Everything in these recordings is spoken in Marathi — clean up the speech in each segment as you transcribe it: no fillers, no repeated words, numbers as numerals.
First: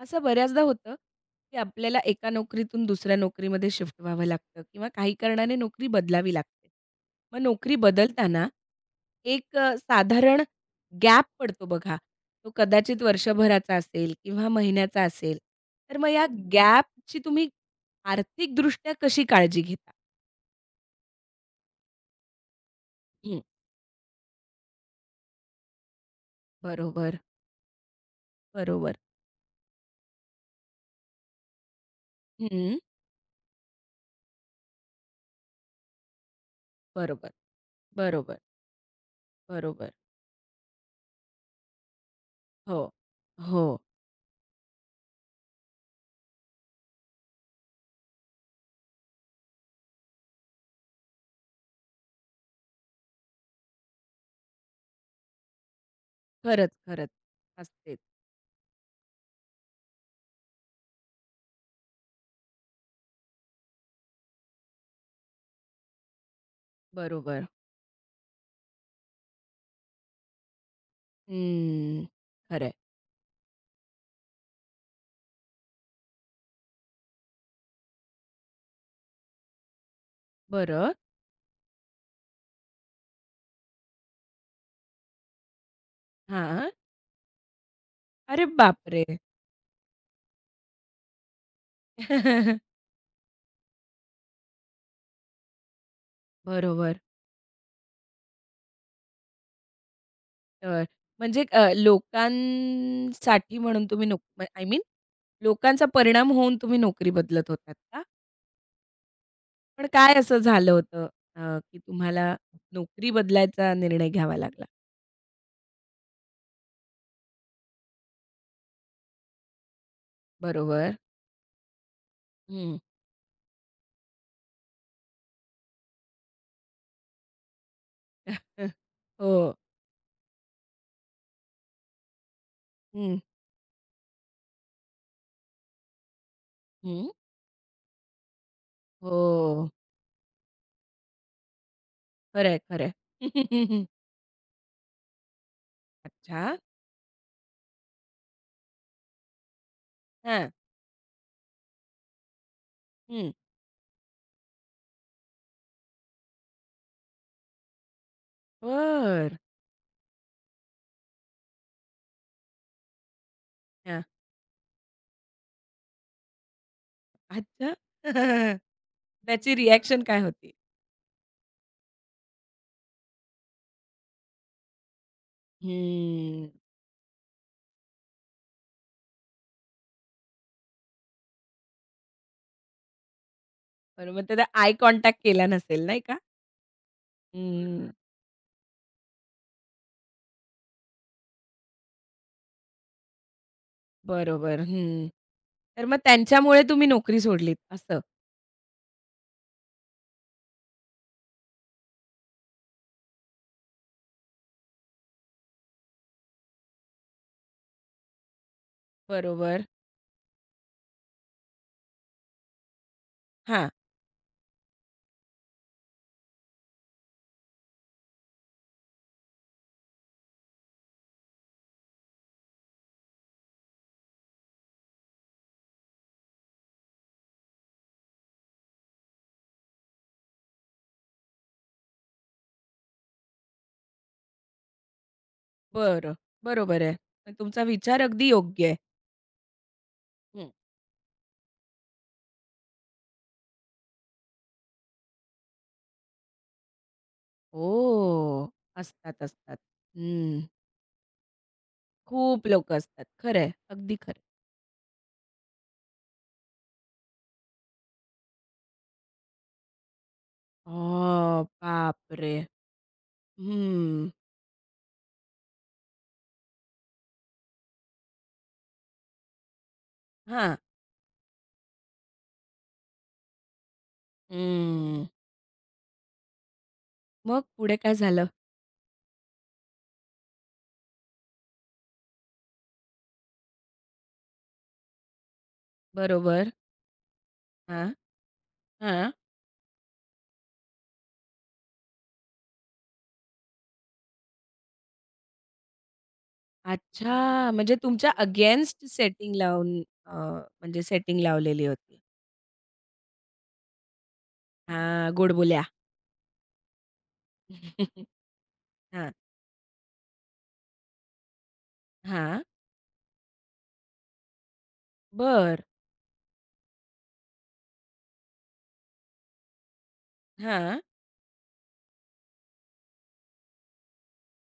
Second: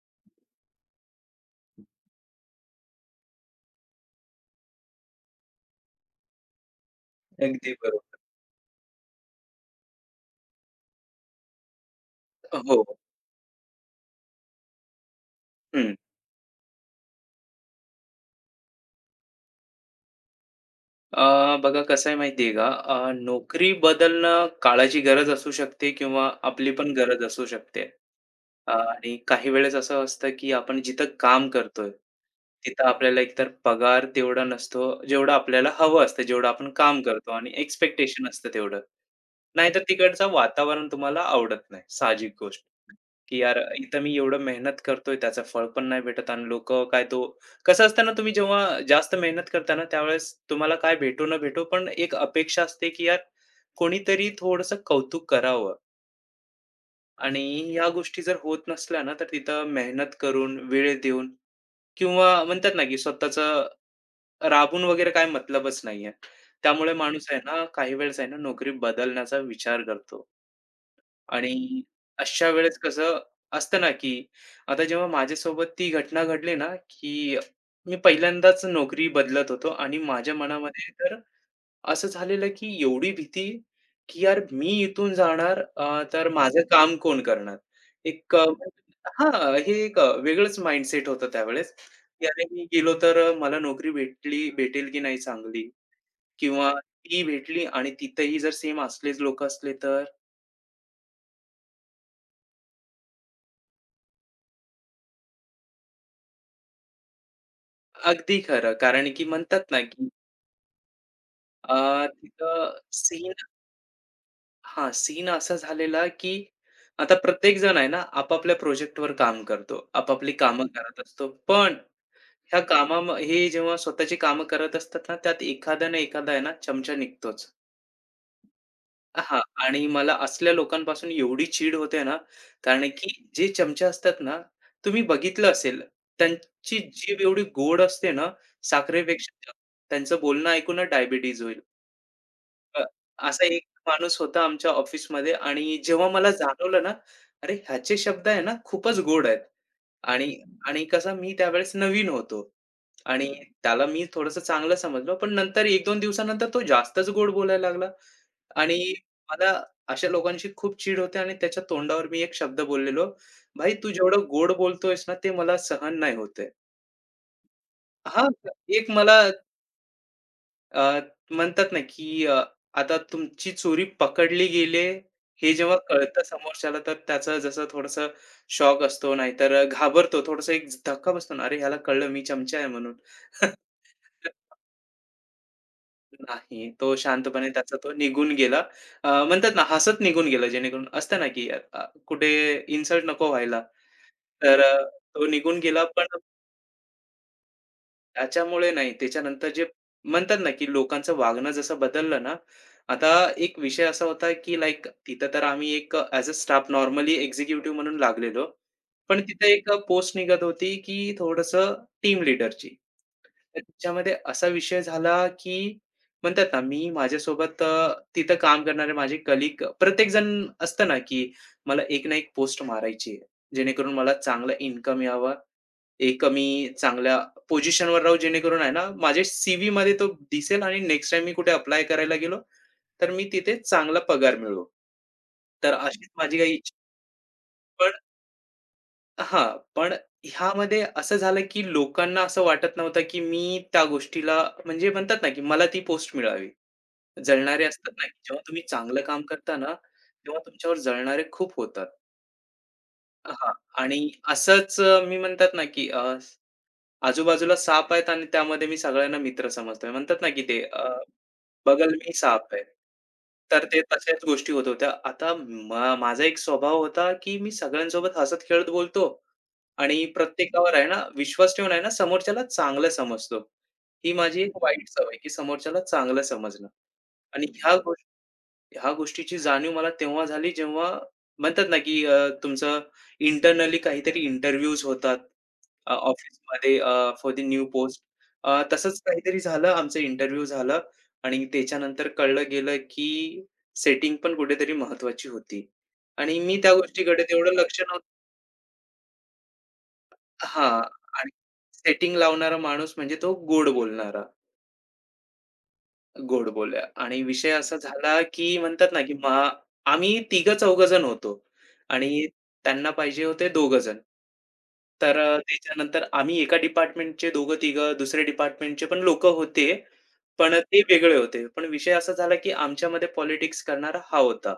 असं बऱ्याचदा होतं, की आपल्याला एका नोकरीतून दुसऱ्या नोकरीमध्ये शिफ्ट व्हावं लागतं किंवा काही कारणाने नोकरी बदलावी लागते. मग अगदी नोकरी बरोबर. बदलताना एक साधारण गॅप पडतो बघा. तो हो. कदाचित वर्षभराचा असेल किंवा महिन्याचा असेल. हं. तर मग या गॅपची तुम्ही आर्थिकदृष्ट्या कशी काळजी घेता? बघा कसं आहे माहिती का, हं, नोकरी बदलणं काळाची गरज असू शकते किंवा आपली पण बरोबर, गरज असू शकते. बरोबर. आणि काही वेळेस असं असतं, की आपण जिथं काम करतोय, हं, तिथं आपल्याला एकतर पगार तेवढा नसतो, जेवढं आपल्याला हवं असतं, जेवढं आपण काम करतो बरोबर, आणि एक्स्पेक्टेशन बरोबर, असतं तेवढं. नाहीतर बरोबर. तिकडचं वातावरण तुम्हाला आवडत नाही, साहजिक गोष्ट. हो, की यार हो. इथं मी एवढं मेहनत करतोय त्याचं फळ पण नाही भेटत आणि लोक काय तो कसं असतं ना तुम्ही जेव्हा जास्त मेहनत करता ना त्यावेळेस तुम्हाला काय भेटू न भेटो पण एक अपेक्षा असते की यार कोणीतरी थोडंसं कौतुक करावं. खरंच, खरंच. आणि या असतेच. गोष्टी जर होत नसल्या ना तर तिथं मेहनत करून वेळ देऊन किंवा म्हणतात ना की स्वतःच राबून वगैरे काय मतलबच नाहीये. त्यामुळे माणूस आहे बरोबर. ना काही वेळेस आहे ना नोकरी बदलण्याचा विचार करतो. आणि हम्म, अशा खरं आहे. वेळेस कसं असतं ना, की आता जेव्हा माझ्यासोबत ती घटना घडली ना, की मी पहिल्यांदाच नोकरी बदलत होतो आणि माझ्या मनामध्ये बरं. तर असं झालेलं, की एवढी भीती, की यार मी इथून जाणार तर माझं हां. काम कोण करणार? एक अरे बापरे! हां, हे एक वेगळंच माइंडसेट होतं त्यावेळेस, की अरे मी गेलो तर मला नोकरी भेटली भेटेल की नाही चांगली? किंवा बरोबर. ती भेटली आणि तिथेही जर सेम असलेच लोकं असले तर? तर म्हणजे लोकांसाठी म्हणून तुम्ही नोक आय मीन लोकांचा परिणाम होऊन तुम्ही नोकरी बदलत होतात का? अगदी खरं. कारण की म्हणतात ना, पण की काय असं झालं होतं की अ, तुम्हाला तिथं नोकरी सीन बदलायचा निर्णय घ्यावा लागला? हां, सीन असा झालेला, की आता प्रत्येक जण आहे ना, आपापल्या प्रोजेक्टवर काम करतो. आपापली कामं बरोबर. करत असतो. पण ह्या हं. कामा हे जेव्हा स्वतःची कामं करत असतात ना, त्यात एखादा ना एखादा आहे ना, चमचा निघतोच. हां. हो. आणि मला असल्या लोकांपासून एवढी चीड होते ना, कारण की हं, जे चमचे असतात ना, तुम्ही बघितलं असेल, त्यांची हं. जीभ एवढी गोड असते ना, साखरेपेक्षा जास्त. हो. त्यांचं बोलणं ऐकून डायबिटीज होईल. खरं आहे, अ, खरं आहे. असा एक माणूस होता आमच्या ऑफिसमध्ये आणि जेव्हा मला अच्छा. जाणवलं ना, अरे ह्याचे शब्द आहे ना खूपच गोड आहेत. आणि हां. आणि कसं मी त्यावेळेस नवीन होतो आणि हं. त्याला मी थोडंसं चांगलं समजलो. पण नंतर 1-2 दिवसानंतर तो जास्तच गोड बोलायला लागला आणि बरं. मला अशा लोकांची खूप चीड होते आणि त्याच्या तोंडावर मी एक शब्द बोललेलो, "भाई तू जेवढं गोड बोलतोयस ना, ते मला सहन नाही होत आहे." अच्छा! एक मला त्याची रिएक्शन काय होती? अ, म्हणतात ना, की आता तुमची चोरी पकडली गेले आहे, हे जेव्हा कळतं हम्म. समोरच्याला, तर त्याचं जसं थोडंसं शॉक असतो, नाहीतर घाबरतो. थोडासा एक धक्का बसतो ना, "अरे, ह्याला कळलं मी चमचा आहे म्हणून." बरं, मग त्याचा आय कॉन्टॅक्ट केला नसेल नाही का? नाही, तो शांतपणे त्याचा तो हम्म. निघून गेला. म्हणतात ना, हसत निघून गेला, जेणेकरून असतं ना, की कुठे इन्सल्ट नको व्हायला. तर बरोबर. हं. तो निघून गेला तर मग पण त्यांच्यामुळे तुम्ही नोकरी सोडलीत असं? त्याच्यामुळे नाही. त्याच्यानंतर जे म्हणतात ना, की लोकांचं वागणं जसं बदललं ना, आता एक विषय असा होता, की लाइक तिथं तर आम्ही एक as a staff normally executive म्हणून लागलेलो. पण तिथे बरोबर. एक पोस्ट निघत होती, की थोड़स टीम लीडरची. तर हां. तिच्यामध्ये असा विषय झाला, की म्हणतात ना, मी माझ्यासोबत तिथं काम करणारे माझे कलीग प्रत्येकजण असतं ना, की मला एक ना एक पोस्ट मारायची आहे. जेणेकरून मला चांगला इन्कम यावा. एक मी चांगल्या पोझिशनवर राहू जेणेकरून आहे ना, माझे सी-व्हीमध्ये तो दिसेल आणि नेक्स्ट टाईम मी कुठे अप्लाय करायला गेलो, तर मी तिथे चांगला पगार मिळवू. तर अशीच बरं. माझी काही इच्छा. बरोबर आहे. पण तुमचा पण विचार अगदी योग्य आहे. हां, पण हं. ह्यामध्ये असं झालं, की लोकांना असं वाटत नव्हतं, की मी त्या गोष्टीला म्हणजे म्हणतात ना, की मला ती पोस्ट मिळावी. जळणारे असतात ना, की जेव्हा ओह! तुम्ही चांगलं काम असतात, करता असतात. ना, तेव्हा हं. तुमच्यावर जळणारे खूप होतात. खूप लोकं असतात. खरं आहे. हां, अगदी आणि खरं आहे. असंच मी म्हणतात ना, की आजूबाजूला साप आहेत आणि त्यामध्ये मी सगळ्यांना मित्र समजतोय. म्हणतात ना, की ते बगल में बापरे! साप है. तर ते हं. तशाच गोष्टी होत होत्या. आता माझा एक स्वभाव होता, की मी सगळ्यांसोबत हसत-खेळत बोलतो आणि हां. प्रत्येकावर आहे ना, विश्वास ठेवून आहे ना, समोरच्याला चांगलं समजतो. ही माझी एक वाईट हं. सवय, की समोरच्याला चांगलं समजणं. मग आणि पुढे काय झालं? ह्या गोष्टीची जाणीव मला तेव्हा झाली जेव्हा म्हणतात ना, की तुमचं इंटरनली काहीतरी इंटरव्ह्यूज होतात बरोबर. ऑफिसमध्ये फॉर द न्यू हां, पोस्ट. तसंच हां. काहीतरी झालं, आमचं इंटरव्ह्यू झाला आणि त्याच्यानंतर कळलं गेलं, की सेटिंग पण कुठेतरी महत्त्वाची होती आणि मी त्या गोष्टीकडे अच्छा, तेवढं म्हणजे लक्ष नव्हतं. तुमच्या अगेन्स्ट सेटिंग लावून हां. म्हणजे सेटिंग आणि लावलेली होती. सेटिंग लावणारा माणूस म्हणजे तो गोड बोलणारा. हां, गोडबोल्या. गोड बोलल्या आणि विषय असा झाला, की म्हणतात ना, की हां, मग आम्ही तिघं चौघं जण होतो आणि हां. त्यांना पाहिजे होते दोघं जण. तर बरं. त्याच्यानंतर आम्ही एका डिपार्टमेंटचे दोघं-तिघं, दुसऱ्या डिपार्टमेंटचे पण लोकं होते. पण ते हां. वेगळे होते. पण विषय असा झाला, की आमच्यामध्ये पॉलिटिक्स करणारा हा होता.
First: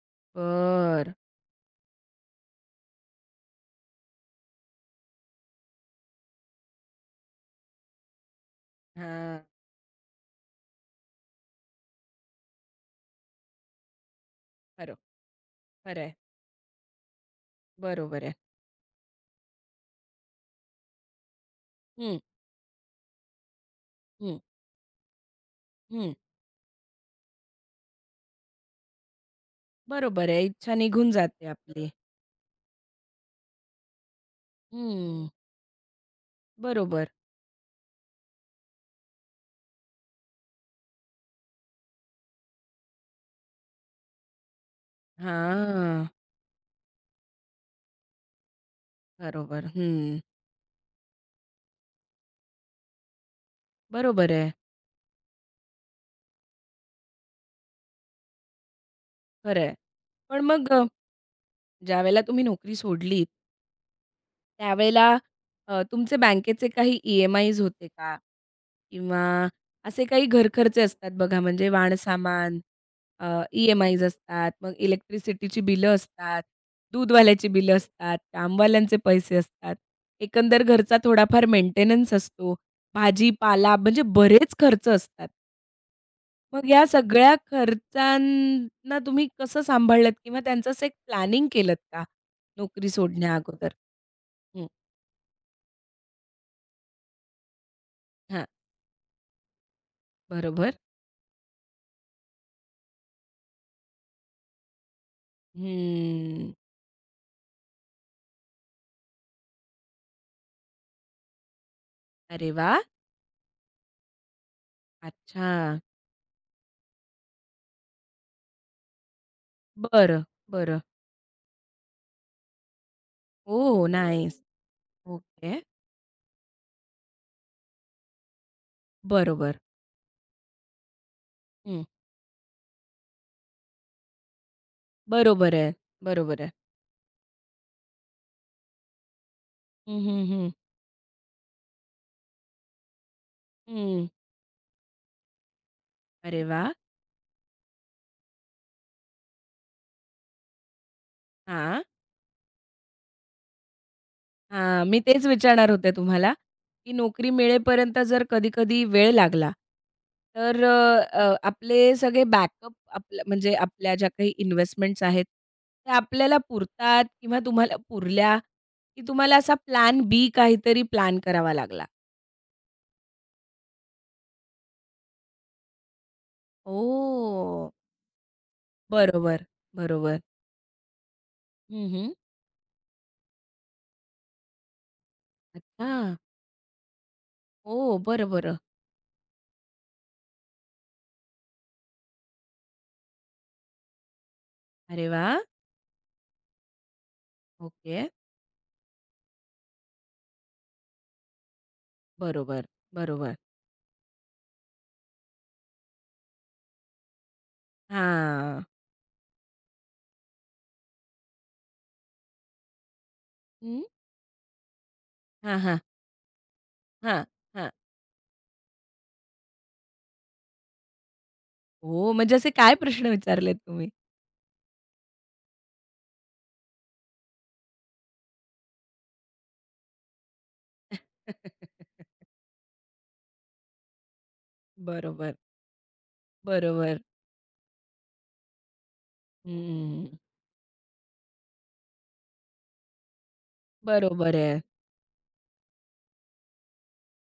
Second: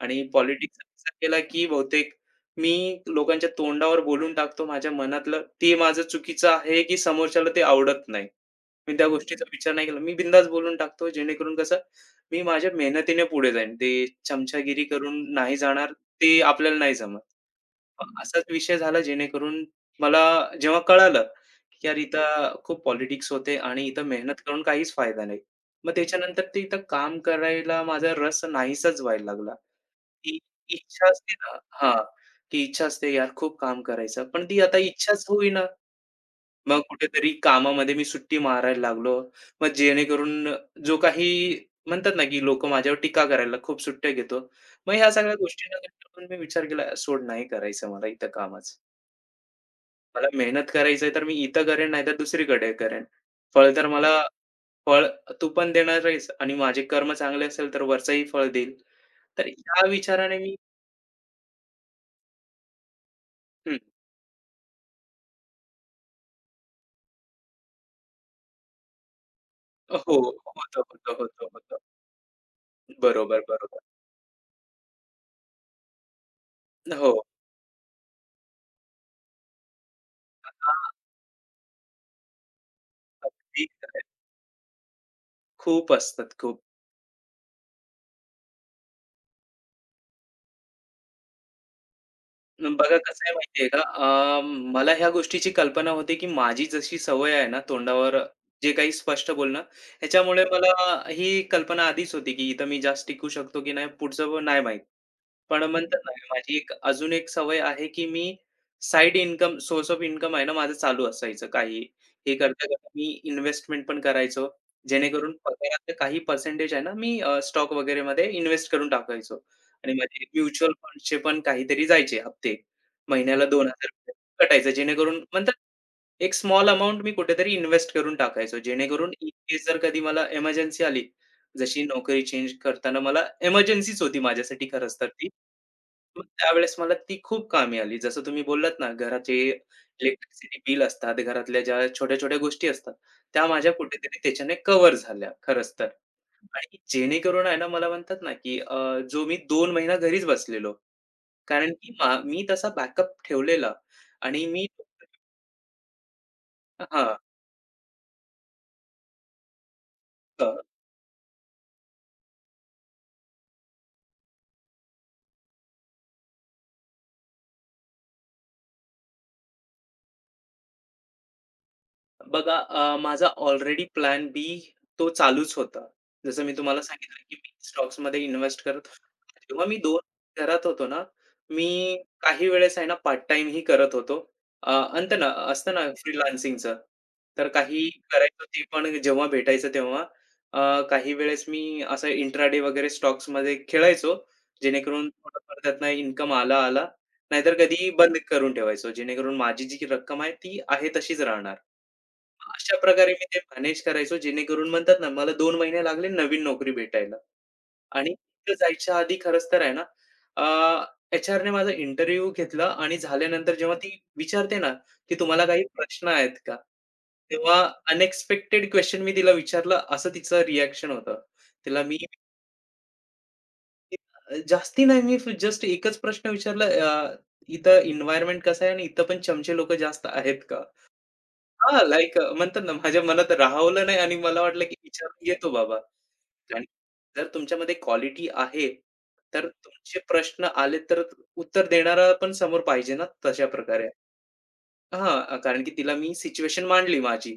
आणि पॉलिटिक्स असा बरं. केला की बहुतेक मी लोकांच्या तोंडावर बोलून टाकतो माझ्या मनातलं. ते माझं चुकीचं आहे की समोरच्याला ते आवडत नाही. मी त्या हां. गोष्टीचा विचार नाही केला. मी बिनधास्त बोलून टाकतो जेणेकरून कसं मी माझ्या मेहनतीने पुढे जाईन. ते चमचागिरी खरं, करून नाही जाणार. खरं आहे. ते आपल्याला नाही जमत. मग बरोबर आहे. असाच विषय झाला जेणेकरून मला जेव्हा कळालं, की यार हं, इथं खूप पॉलिटिक्स होते आणि इथं हं, मेहनत करून काहीच फायदा नाही. मग हं. त्याच्यानंतर ते इथं काम करायला माझा रस नाहीसाच व्हायला लागला. बरोबर ती आहे. इच्छा इच्छा निघून असते जाते ना आपली. हां, की इच्छा असते यार खूप काम करायचं. पण ती आता इच्छाच हं. होईना. मग बरोबर. कुठेतरी कामामध्ये मी सुट्टी मारायला लागलो. मग जेणेकरून जो काही म्हणतात ना, की लोकं माझ्यावर टीका करायला खूप सुट्ट्या घेतो. मग ह्या सगळ्या गोष्टींना हां. कंटाळून मी विचार केला, सोड नाही करायचं मला इथं कामच. बरोबर. हं. मला मेहनत करायचंय तर मी इथं करेन नाहीतर दुसरीकडे करेन. फळ तर मला बरोबर आहे. फळ तू पण देणार आहेस आणि माझे कर्म चांगले असेल तर वरचंही फळ देईल. तर खरं आहे. ह्या विचाराने पण मी मग ज्यावेळेला तुम्ही नोकरी सोडलीत हं. त्यावेळेला तुमचे बँकेचे काही EMIs होते का? किंवा हो, असे काही होतं, घरखर्चे असतात होतं, बघा होतं, म्हणजे होतं. वाणसामान, अ, बरोबर, बरोबर. EMIs असतात, मग इलेक्ट्रिसिटीची बिलं असतात, हो. दूधवाल्याची बिलं असतात, कामवाल्यांचे पैसे असतात. एकंदर आता घरचा थोडाफार मेंटेनन्स असतो. अगदी भाजीपाला म्हणजे खरंय. बरेच खर्च असतात. खूप असतात, खूप. मग या सगळ्या खर्चांना तुम्ही कसं सांभाळलत किंवा त्यांचं असं एक प्लॅनिंग केलत का? अन नोकरी बघा कसं आहे माहिती सोडण्याअगोदर? का, अ, हं, मला ह्या गोष्टीची कल्पना होती, की माझी जशी सवय आहे ना तोंडावर हां. जे काही स्पष्ट बोलणं, ह्याच्यामुळे मला बरोबर. ही कल्पना आधीच होती, की इथं मी जास्त टिकू शकतो की नाही पुढचं पण नाही माहीत. पण म्हणतात ना, हम्म. माझी एक अजून एक सवय आहे, की मी side income, source of income आहे ना, माझं चालू असायचं काही. हे अरे वाह! करता-करता मी इन्व्हेस्टमेंट पण करायचो. जेणेकरून अच्छा. पगारातले काही पर्सेंटेज आहे ना, मी स्टॉक वगैरेमध्ये इन्व्हेस्ट करून टाकायचो आणि बरं, माझे म्युच्युअल बरं. फंड्सचे पण काहीतरी जायचे हप्ते. महिन्याला ओह! ₹2,000 नाईस. कटायचं जेणेकरून म्हणतात ओके. एक स्मॉल अमाउंट मी कुठेतरी इन्व्हेस्ट करून टाकायचो. जेणेकरून इन बरोबर. केस जर कधी मला एमर्जन्सी आली, जशी हं. नोकरी चेंज करताना मला एमर्जन्सीच होती माझ्यासाठी खरंच तर ती. बरोबर आहे. मग बरोबर आहे. त्यावेळेस मला ती खूप कामी आली. जसं तुम्ही बोललात ना, घराचे हं, हं, हं. इलेक्ट्रिसिटी बिल असतात, घरातल्या ज्या छोट्या-छोट्या गोष्टी असतात, त्या माझ्या हं. कुठेतरी त्याच्याने कव्हर झाल्या खरंच तर. अरे वाह! आणि जेणेकरून आहे ना, मला म्हणतात ना, की जो मी 2 महिना घरीच बसलेलो. कारण हां. की मी तसा बॅकअप ठेवलेला आणि मी हां, मी तेच विचारणार होते तुम्हाला, की हां. नोकरी मिळेपर्यंत जर कधी-कधी वेळ लागला, तर अ, अ, आपले सगळे बॅकअप आपल्या म्हणजे आपल्या ज्या काही इन्व्हेस्टमेंट्स आहेत, त्या आपल्याला पुरतात किंवा तुम्हाला पुरल्या, की तुम्हाला असा प्लॅन बी काहीतरी प्लॅन करावा लागला? बघा माझा ऑलरेडी प्लॅन बी तो चालूच होता. जसं मी तुम्हाला सांगितलं, की मी ओह! स्टॉक्समध्ये इन्व्हेस्ट करत होतो. बरोबर, जेव्हा मी 2 बरोबर. घरात होतो ना, हं, मी हं. काही वेळेस आहे ना पार्ट टाईमही करत होतो. अ, अंत ना असतं ना अच्छा. फ्रीलान्सिंगचं. तर हो, काही बरं, करायचो बरं. ते पण जेव्हा भेटायचं तेव्हा. काही वेळेस मी असं इंट्राडे वगैरे स्टॉक्समध्ये खेळायचो, अरे जेणेकरून वाह! थोडंफार त्यातनं इन्कम आला, आला. नाहीतर कधी ओके. बंद करून ठेवायचो, जेणेकरून माझी जी रक्कम आहे ती आहे तशीच राहणार. बरोबर, अशा प्रकारे मी बरोबर. ते मॅनेज करायचो जेणेकरून म्हणतात ना, मला 2 महिने लागले नवीन नोकरी भेटायला. आणि तिथं हां. जायच्या आधी खरंच तर आहे ना, अ, एचआरने माझा इंटरव्ह्यू घेतला आणि झाल्यानंतर जेव्हा हं. ती विचारते ना, की "तुम्हाला हां, काही हां. प्रश्न आहेत का?" हां, तेव्हा हां. अनएक्सपेक्टेड क्वेशन मी तिला विचारला असं तिचं रिएक्शन होतं. तिला मी हो, म्हणजे असे काय प्रश्न विचारलेत तुम्ही? जास्ती नाही मी जस्ट एकच प्रश्न विचारला, इथं एन्व्हायर्नमेंट कसं आहे आणि इथं पण चमचे लोकं जास्त आहेत का?" हां, लाइक म्हणतात ना, माझ्या मनात राहवलं नाही आणि मला वाटलं, की विचारून बरोबर, घेतो बाबा. आणि बरोबर. जर तुमच्यामध्ये क्वालिटी आहे, तर तुमचे हं, प्रश्न आले तर उत्तर देणारा पण समोर पाहिजे ना, तशा प्रकारे. बरोबर आहे. हां, कारण की तिला मी सिच्युएशन मांडली माझी,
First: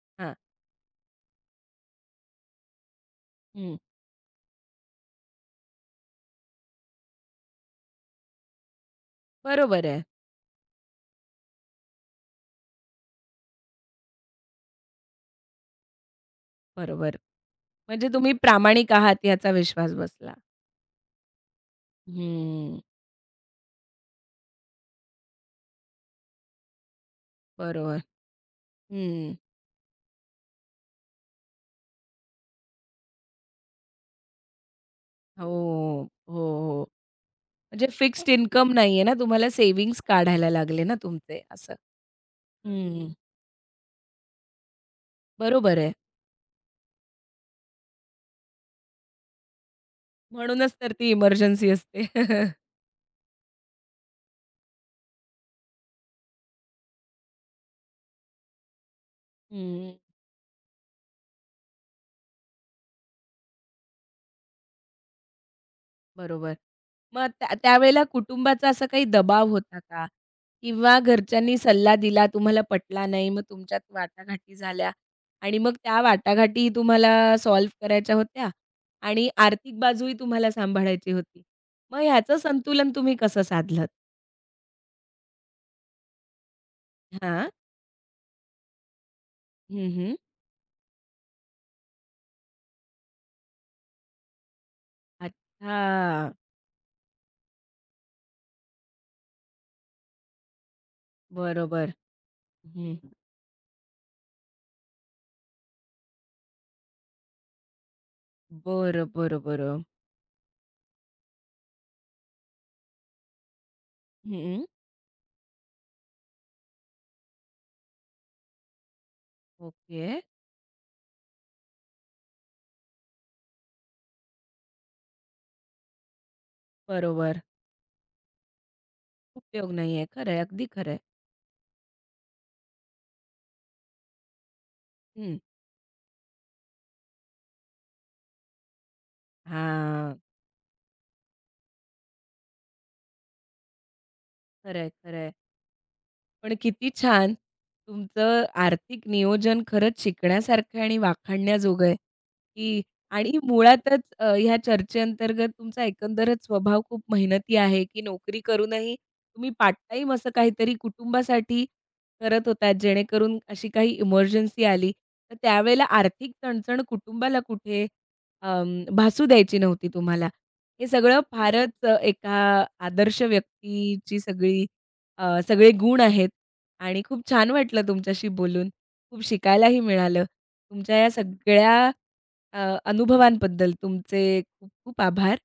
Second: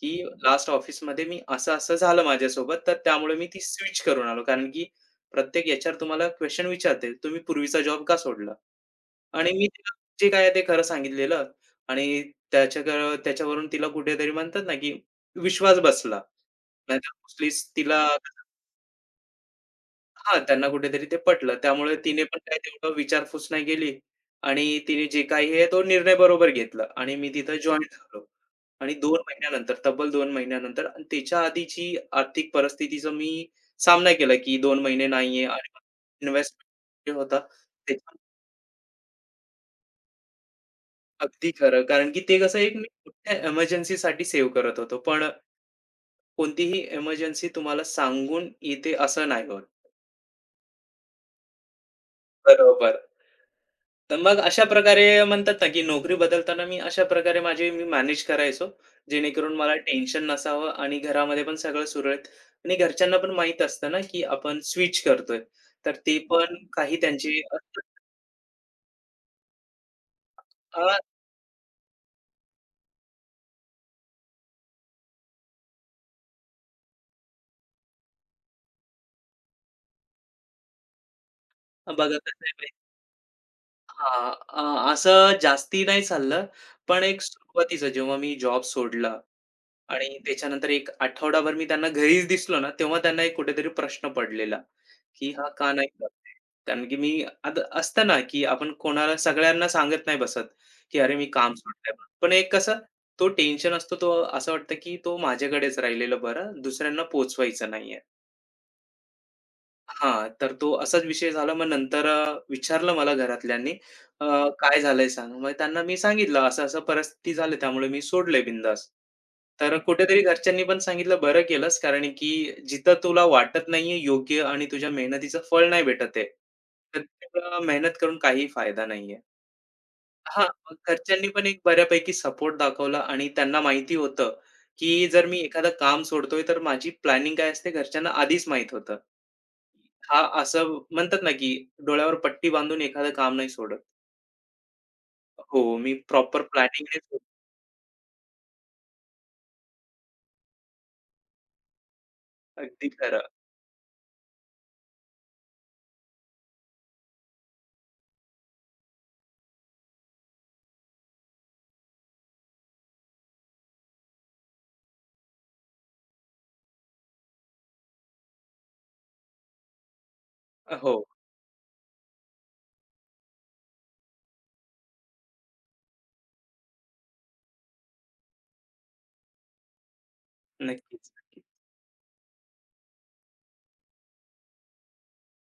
की हं. हां, लास्ट ऑफिसमध्ये मी असं-असं झालं माझ्यासोबत, तर त्यामुळे मी ती हं. स्विच करून आलो. कारण की प्रत्येक एचआर तुम्हाला क्वेशन विचारतील, "तुम्ही पूर्वीचा जॉब का सोडला?" आणि मी बरोबर तिला आहे, जे काय आहे ते खरं सांगितलेलं आणि त्याच्यावरून तिला कुठेतरी म्हणतात ना, की विश्वास बसला. नाहीतर बरोबर. मोस्टली तिला म्हणजे तुम्ही प्रामाणिक आहात याचा विश्वास बसला. हां, त्यांना कुठेतरी ते पटलं. त्यामुळे तिने पण काही हं, तेवढं विचारपूस नाही केली आणि तिने जे काही आहे तो निर्णय बरोबर घेतला आणि मी तिथं जॉइन बरोबर. झालो. आणि 2 हं. महिन्यानंतर, तब्बल 2 महिन्यानंतर आणि त्याच्या आधीची आर्थिक परिस्थितीचा मी सामना केला, की 2 महिने नाहीये हो, आणि हो, हो. इन्व्हेस्टमेंट जे होता म्हणजे ते पण फिक्स्ड इन्कम नाहीये ना, तुम्हाला सेव्हिंग्ज काढायला लागले ना तुमचे अगदी असं. खरं. कारण की ते कसं एक मी हं, मोठ्या एमर्जन्सीसाठी सेव्ह करत होतो. पण बरोबर आहे. कोणतीही एमर्जन्सी तुम्हाला सांगून येते असं नाही होत. म्हणूनच तर ती इमर्जन्सी असते. बरोबर. तर मग अशा प्रकारे म्हणतात ना, की नोकरी बदलताना मी अशा प्रकारे माझे मी मॅनेज करायचो, जेणेकरून मला हं. टेन्शन नसावं आणि घरामध्ये पण सगळं सुरळीत आणि घरच्यांना पण माहीत असतं ना, की आपण स्विच करतोय. तर ते बरोबर. पण काही मग त्यांचे त्या असतात. त्यावेळेला कुटुंबाचा असा काही दबाव होता का? अ, किंवा घरच्यांनी सल्ला दिला, तुम्हाला पटला नाही, मग तुमच्यात वाटाघाटी झाल्या आणि मग त्या वाटाघाटी तुम्हाला सॉल्व्ह करायच्या होत्या आणि आर्थिक बाजूही तुम्हाला सांभाळायची होती. मग बघा ह्याचं कसं आहे माहिती संतुलन तुम्ही कसं साधलंत? हां, असं जास्ती नाही चाललं, पण एक हां. सुरुवातीचं जेव्हा मी जॉब सोडला हं, हं. आणि त्याच्यानंतर एक आठवडाभर मी त्यांना घरीच दिसलो ना, तेव्हा त्यांना एक कुठेतरी प्रश्न पडलेला, की हा का नाही करत अच्छा. आहे? कारण की मी आता असतं ना, की आपण कोणाला सगळ्यांना सांगत नाही बसत, की "अरे, मी काम बरोबर. सोडलंय." म्हणून. पण एक कसं हं. तो टेन्शन असतो, तो असं वाटतं, की तो माझ्याकडेच राहिलेलं बरं, दुसऱ्यांना पोहोचवायचं नाहीये. बरं, बरं, बरं. हां, तर तो असाच विषय झाला. मग नंतर विचारलं मला घरातल्यांनी, अ, हं. "काय झालंय सांग?" मग त्यांना मी सांगितलं, "असं-असं परिस्थिती झाली, त्यामुळे मी सोडलंय बिंदास." तर ओके. कुठेतरी घरच्यांनी पण सांगितलं, "बरं केलंस, कारण की जिथं तुला वाटत नाहीये योग्य आणि तुझ्या मेहनतीचं फळ नाही भेटत आहे, तर बरोबर. तुला मेहनत करून काही फायदा नाहीये." उपयोग नाहीये. खरं हां, अगदी मग खरं आहे. घरच्यांनी पण एक बऱ्यापैकी सपोर्ट दाखवला आणि त्यांना माहिती होतं, की जर हं. मी एखादं काम सोडतोय, तर माझी प्लॅनिंग काय असते घरच्यांना आधीच माहीत होतं. हां, असं म्हणतात ना, की डोळ्यावर पट्टी बांधून एखादं काम नाही सोडत. खरंय, खरंय. हो, मी प्रॉपर पण किती प्लॅनिंगनेच छान! तुमचं आर्थिक नियोजन खरंच शिकण्यासारखं आहे आणि वाखाणण्याजोगं आहे, की अगदी खरं. आणि मुळातच ह्या चर्चेअंतर्गत तुमचा एकंदरच स्वभाव खूप मेहनती आहे, की नोकरी करूनही तुम्ही पार्ट टाईम असं काहीतरी कुटुंबासाठी करत होतात, जेणेकरून अशी काही इमर्जन्सी आली, तर त्यावेळेला आर्थिक चणचण कुटुंबाला कुठे भासू द्यायची नव्हती तुम्हाला. हे हो, सगळं फारच एका आदर्श व्यक्तीची सगळी सगळे गुण आहेत आणि खूप छान वाटलं तुमच्याशी बोलून. खूप शिकायलाही मिळालं. तुमच्या या नक्कीच, नक्कीच. सगळ्या अ, अनुभवांबद्दल तुमचे खूप खूप आभार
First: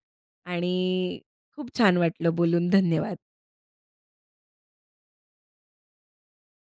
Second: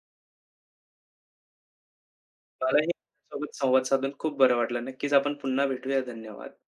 आणि खूप छान वाटलं बोलून. मलाही धन्यवाद. तुमच्यासोबत संवाद साधून खूप बरं वाटलं. नक्कीच आपण पुन्हा भेटूया. धन्यवाद.